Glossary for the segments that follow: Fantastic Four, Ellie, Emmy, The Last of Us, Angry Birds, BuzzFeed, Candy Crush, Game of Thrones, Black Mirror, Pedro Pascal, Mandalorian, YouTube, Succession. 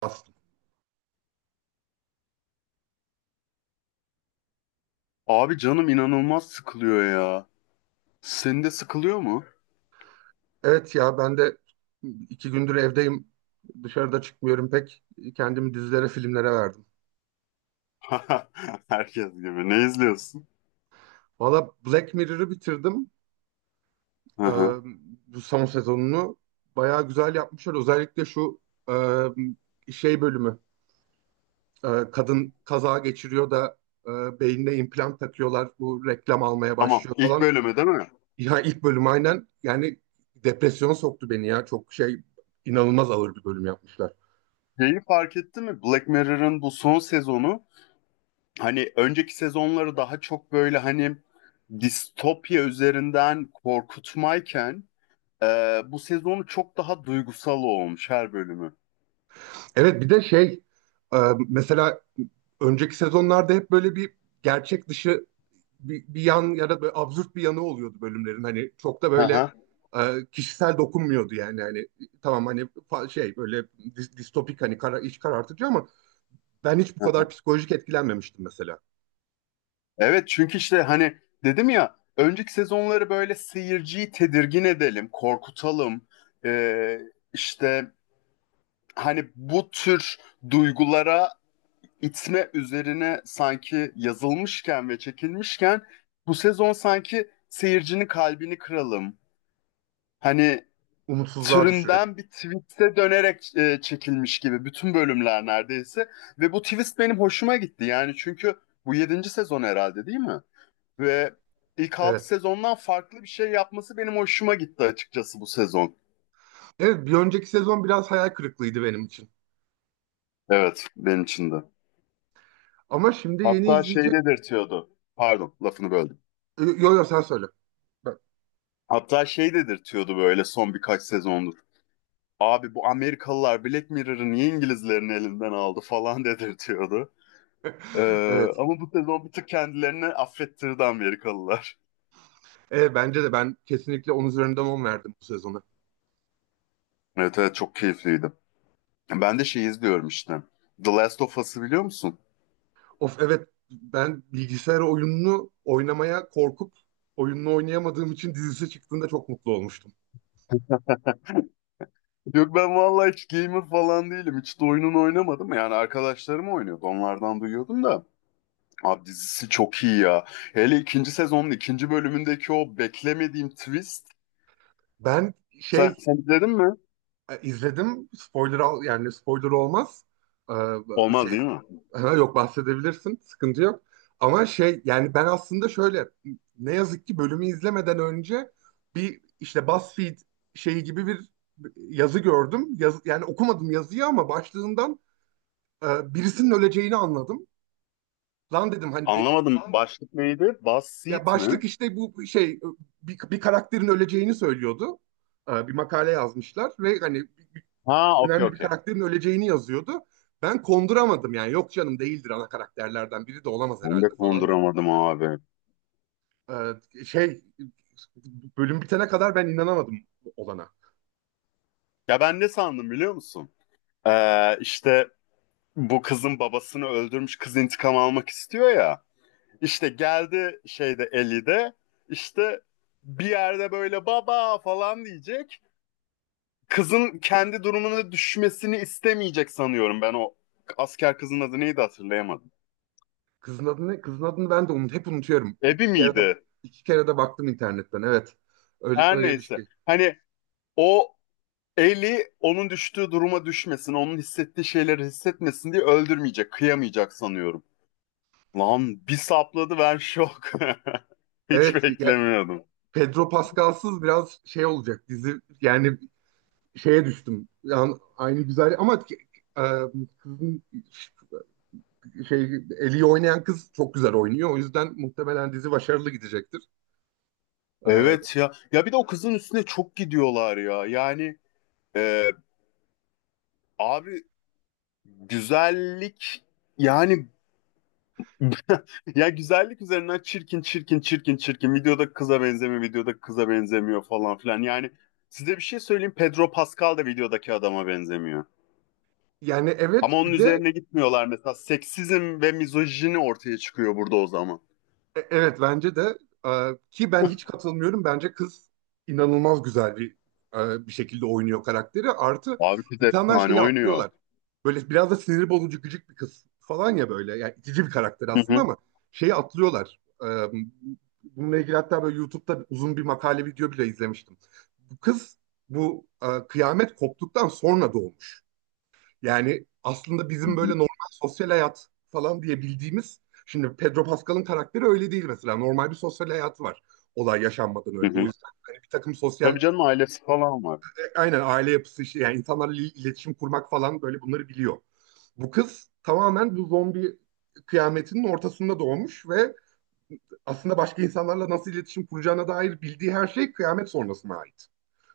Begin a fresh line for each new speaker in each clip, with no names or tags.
Aslında.
Abi canım inanılmaz sıkılıyor ya. Senin de sıkılıyor mu?
Evet ya ben de 2 gündür evdeyim. Dışarıda çıkmıyorum pek. Kendimi dizilere, filmlere verdim.
Herkes gibi. Ne izliyorsun?
Valla Black Mirror'ı bitirdim.
Hı
Ee,
hı.
bu son sezonunu bayağı güzel yapmışlar. Özellikle şu şey bölümü. Kadın kaza geçiriyor da beynine implant takıyorlar. Bu reklam almaya
Tamam.
başlıyor
İlk
falan.
bölümü değil mi?
Ya ilk bölüm aynen yani depresyona soktu beni ya. Çok şey inanılmaz ağır bir bölüm yapmışlar.
Şeyi fark ettin mi? Black Mirror'ın bu son sezonu hani önceki sezonları daha çok böyle hani distopya üzerinden korkutmayken e, bu sezonu çok daha duygusal olmuş her bölümü.
Evet bir de şey e, mesela önceki sezonlarda hep böyle bir gerçek dışı bir yan ya da böyle absürt bir yanı oluyordu bölümlerin. Hani çok da böyle
Hı
kişisel dokunmuyordu yani. Hani tamam hani şey böyle distopik hani kara, iç karartıcı ama ben hiç bu kadar
hı.
psikolojik etkilenmemiştim mesela.
Evet çünkü işte hani dedim ya önceki sezonları böyle seyirciyi tedirgin edelim, korkutalım. Ee, işte hani bu tür duygulara itme üzerine sanki yazılmışken ve çekilmişken bu sezon sanki seyircinin kalbini kıralım. Hani
Umutsuzluğa düşürelim.
türünden bir twist'e dönerek çekilmiş gibi bütün bölümler neredeyse. Ve bu twist benim hoşuma gitti yani çünkü bu yedinci sezon herhalde değil mi? Ve ilk 6
Evet.
sezondan farklı bir şey yapması benim hoşuma gitti açıkçası bu sezon.
Evet, bir önceki sezon biraz hayal kırıklığıydı benim için.
Evet, benim için de.
Ama şimdi yeni
Hatta şey
izleyecek...
dedirtiyordu. Pardon, lafını böldüm.
Yo yo sen söyle. Ben-
Hatta şey dedirtiyordu böyle son birkaç sezondur. Abi bu Amerikalılar Black Mirror'ı niye İngilizlerin elinden aldı falan dedirtiyordu.
Evet.
Ama bu sezon bir tık kendilerini affettirdi Amerikalılar.
Evet bence de ben kesinlikle 10 üzerinden 10 verdim bu sezona.
Evet, evet, çok keyifliydi. Ben de şey izliyorum işte. The Last of Us'ı biliyor musun?
Of evet ben bilgisayar oyununu oynamaya korkup oyununu oynayamadığım için dizisi çıktığında çok mutlu olmuştum.
Yok ben vallahi hiç gamer falan değilim. Hiç de oyunun oynamadım. Yani arkadaşlarım oynuyordu. Onlardan duyuyordum da. Abi dizisi çok iyi ya. Hele ikinci sezonun ikinci bölümündeki o beklemediğim twist.
Ben
Sen,
şey.
sen izledin mi?
İzledim. Spoiler al, yani spoiler olmaz. E, şey,
Olmaz değil mi?
ha, yok bahsedebilirsin. Sıkıntı yok. Ama şey yani ben aslında şöyle, ne yazık ki bölümü izlemeden önce bir işte BuzzFeed şeyi gibi bir yazı gördüm. Yazı, yani okumadım yazıyı ama başlığından birisinin öleceğini anladım. Lan dedim hani
Anlamadım. Başlık neydi? Buzz
ya
Seat mi?
başlık işte bu şey bir karakterin öleceğini söylüyordu. Bir makale yazmışlar ve hani
Ha, okey,
önemli bir
okey.
karakterin öleceğini yazıyordu. Ben konduramadım yani yok canım değildir, ana karakterlerden biri de olamaz
Ben de
herhalde falan dedim.
konduramadım abi.
Şey, bölüm bitene kadar ben inanamadım olana.
Ya ben ne sandım biliyor musun? İşte bu kızın babasını öldürmüş kız intikam almak istiyor ya. İşte geldi şeyde 50'de işte bir yerde böyle baba falan diyecek. Kızın kendi durumuna düşmesini istemeyecek sanıyorum ben o asker kızın adı neydi hatırlayamadım.
Kızın adı ne? Kızın adını ben de unut, hep unutuyorum.
Ebi
İki kere de
miydi?
iki kere de baktım internetten evet. Öyle
Her
öyle bir
neyse.
şey.
Hani o Eli onun düştüğü duruma düşmesin, onun hissettiği şeyleri hissetmesin diye öldürmeyecek, kıyamayacak sanıyorum. Lan bir sapladı ben şok. Hiç
Evet ya
beklemiyordum.
Pedro Pascal'sız biraz şey olacak dizi yani şeye düştüm. Yani aynı güzel ama e, kızın şey, Ellie'yi oynayan kız çok güzel oynuyor. O yüzden muhtemelen dizi başarılı gidecektir. Ee,
Evet ya. Ya bir de o kızın üstüne çok gidiyorlar ya. Yani Ee, abi güzellik yani ya güzellik üzerinden çirkin çirkin çirkin çirkin videoda kıza benzemiyor videoda kıza benzemiyor falan filan. Yani size bir şey söyleyeyim Pedro Pascal da videodaki adama benzemiyor.
yani
Ama
evet
onun
bir de
üzerine gitmiyorlar mesela seksizm ve mizojini ortaya çıkıyor burada o zaman.
Evet bence de, ki ben hiç katılmıyorum. Bence kız inanılmaz güzel bir şekilde oynuyor karakteri. Artı
Abi kız
insanlar
efsane
şeyi
oynuyor.
atlıyorlar. Böyle biraz da sinir bozucu gıcık bir kız falan ya böyle. Yani itici bir karakter
Hı
aslında
hı.
ama şeyi atlıyorlar. Bununla ilgili hatta böyle YouTube'da uzun bir makale video bile izlemiştim. Bu kız bu kıyamet koptuktan sonra doğmuş. Yani aslında
Hı
bizim böyle
hı.
normal sosyal hayat falan diye bildiğimiz, şimdi Pedro Pascal'ın karakteri öyle değil mesela. Normal bir sosyal hayatı var olay yaşanmadan
Hı
önce. O
hı.
yüzden hani bir takım sosyal,
Tabii canım ailesi falan var.
aynen aile yapısı işte yani insanlarla iletişim kurmak falan böyle bunları biliyor. Bu kız tamamen bu zombi kıyametinin ortasında doğmuş ve aslında başka insanlarla nasıl iletişim kuracağına dair bildiği her şey kıyamet sonrasına ait.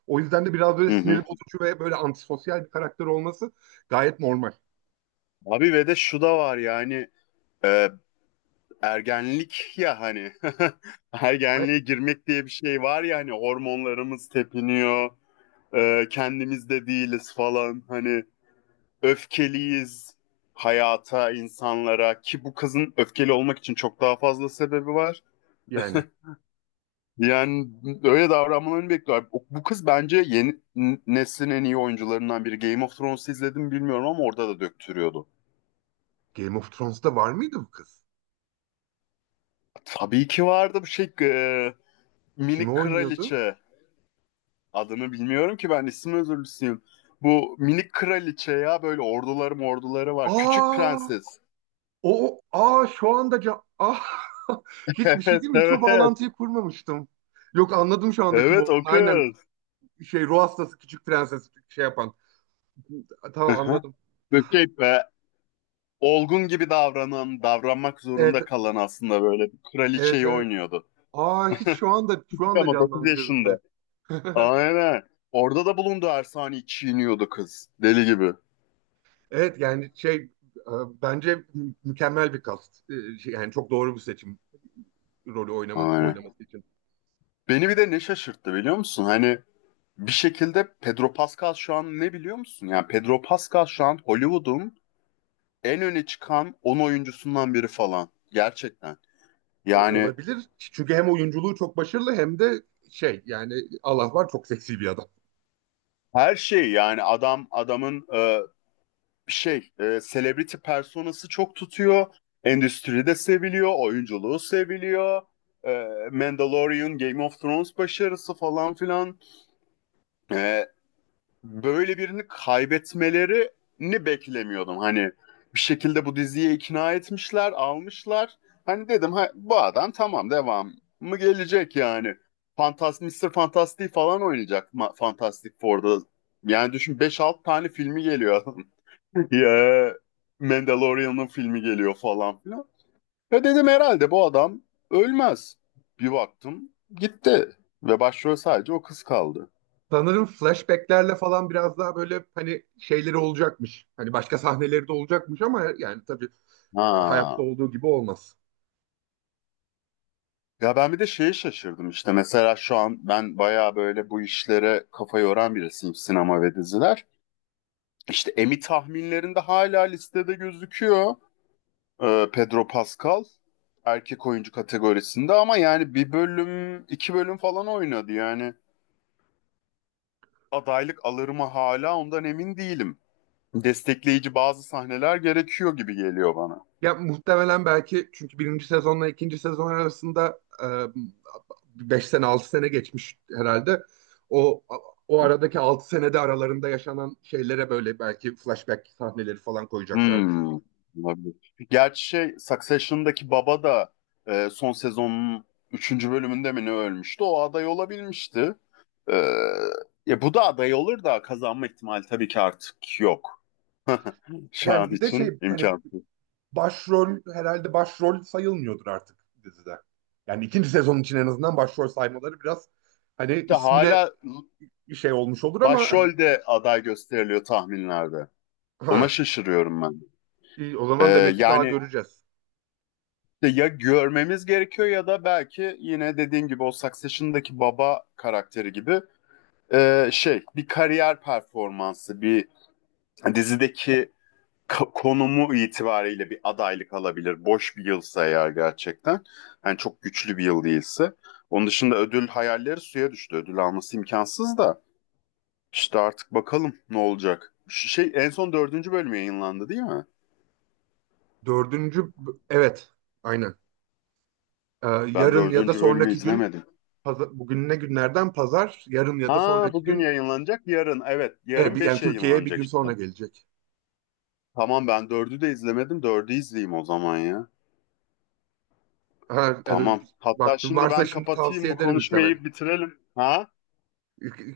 O yüzden de biraz böyle
Hı
siniri
hı.
bozucu ve böyle antisosyal bir karakter olması gayet normal.
Abi ve de şu da var yani e, ergenlik ya hani ergenliğe girmek diye bir şey var ya hani hormonlarımız tepiniyor kendimiz de değiliz falan hani öfkeliyiz hayata insanlara ki bu kızın öfkeli olmak için çok daha fazla sebebi var.
Yani.
Yani öyle davranmalarını bekliyor. Bu kız bence yeni neslin en iyi oyuncularından biri. Game of Thrones'u izledim mi bilmiyorum ama orada da döktürüyordu.
Game of Thrones'ta var mıydı bu kız?
Tabii ki vardı bu şey
Kimi
minik
oynuyordu?
kraliçe. Adını bilmiyorum ki ben isim özürlüsüyüm. Bu minik kraliçe ya böyle orduları var. Küçük
Aa,
prenses.
o aa şu anda can ah hiçbir şey
Evet,
değil mi? Hiç o
evet.
bağlantıyı kurmamıştım. Yok anladım şu anda kim
Evet
olduğunu.
o
Aynen
kız.
şey, ruh hastası küçük prenses şey yapan. Tamam
Aha.
anladım.
Böyle şey be, olgun gibi davranan, davranmak
Evet
zorunda kalan aslında böyle bir
evet
kraliçeyi
evet.
oynuyordu.
Aa hiç şu anda
Ama 9
canlandı
yaşında.
gözümde.
Aynen. Orada da bulundu Ersani çiğniyordu kız. Deli gibi.
Evet yani şey, bence mükemmel bir kast. Yani çok doğru bir seçim, rolü
Aynen.
oynaması için.
Beni bir de ne şaşırttı biliyor musun? Hani bir şekilde Pedro Pascal şu an ne biliyor musun? Yani Pedro Pascal şu an Hollywood'un en öne çıkan 10 oyuncusundan biri falan. Gerçekten. Yani
Olabilir. Çünkü hem oyunculuğu çok başarılı hem de şey yani Allah var, çok seksi bir adam.
her şey yani adam adamın şey celebrity personası çok tutuyor. Endüstride seviliyor, oyunculuğu seviliyor. Mandalorian, Game of Thrones başarısı falan filan. E, böyle birini kaybetmelerini beklemiyordum. Hani bir şekilde bu diziye ikna etmişler, almışlar. Hani dedim ha, bu adam tamam devam mı gelecek yani. Fantas Mister Fantastic falan oynayacak Fantastic Four'da. Yani düşün beş 6 tane filmi geliyor adam. Ya Mandalorian'ın filmi geliyor falan filan. Ve dedim herhalde bu adam ölmez. Bir baktım gitti. Ve başrol sadece o kız kaldı.
Sanırım flashbacklerle falan biraz daha böyle hani şeyleri olacakmış. Hani başka sahneleri de olacakmış ama yani tabii hayatta
Ha.
olduğu gibi olmaz.
Ya ben bir de şeye şaşırdım işte mesela şu an ben bayağı böyle bu işlere kafa yoran birisiyim sinema ve diziler. İşte Emmy tahminlerinde hala listede gözüküyor. Pedro Pascal erkek oyuncu kategorisinde ama yani bir bölüm iki bölüm falan oynadı yani adaylık alır mı hala ondan emin değilim. Destekleyici bazı sahneler gerekiyor gibi geliyor bana.
Ya muhtemelen belki çünkü birinci sezonla ikinci sezon arasında 5 sene 6 sene geçmiş herhalde. O O aradaki 6 senede aralarında yaşanan şeylere böyle belki flashback sahneleri falan koyacaklardır.
Hmm, olabilir. Gerçi şey Succession'daki baba da son sezonun üçüncü bölümünde mi ne ölmüştü? O aday olabilmişti. E, ya bu da aday olur da kazanma ihtimali tabii ki artık yok. Şu
Yani
an
bir de
için
şey hani
imkansız.
herhalde başrol sayılmıyordur artık dizide. Yani ikinci sezon için en azından başrol saymaları biraz hani
İşte
ismine
hala
bir şey olmuş olur ama hani
başrolde aday gösteriliyor tahminlerde.
ha,
Ona şaşırıyorum ben.
iyi, o zaman
E,
demek ki daha
yani
göreceğiz.
işte ya görmemiz gerekiyor ya da belki yine dediğin gibi o Succession'daki baba karakteri gibi şey bir kariyer performansı, bir dizideki konumu itibariyle bir adaylık alabilir. Boş bir yılsa eğer gerçekten. Yani çok güçlü bir yıl değilse. Onun dışında ödül hayalleri suya düştü. Ödül alması imkansız da. İşte artık bakalım ne olacak. Şey en son dördüncü bölüm yayınlandı değil mi?
Dördüncü, evet, aynen.
Ben
Yarın ya da
dördüncü bölümü
sonraki gün,
izlemedim.
bugün ne günlerden, pazar. Yarın ya da
Ha
sonraki
bugün
gün,
yayınlanacak yarın. Evet yarın
yani
beş
Türkiye'ye bir
yayınlanacak
gün
işte.
sonra gelecek.
Tamam ben dördü de izlemedim. Dördü izleyeyim o zaman ya.
Ha, evet,
Tamam. Hatta
vaktin
şimdi
varsa
ben
şimdi
kapatayım
tavsiye
bu
ederim izlemeni.
konuşmayı bitirelim. Ha?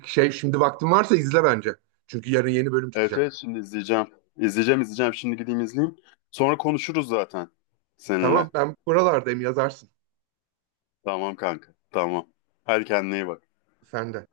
Şey, şimdi vaktin varsa izle bence. Çünkü yarın yeni bölüm
Evet,
çıkacak.
evet, şimdi izleyeceğim. İzleyeceğim, izleyeceğim. Şimdi gideyim izleyeyim. Sonra konuşuruz zaten seninle.
Tamam, ben buralardayım, yazarsın.
Tamam kanka. Tamam. Hadi kendine iyi bak.
Sen de.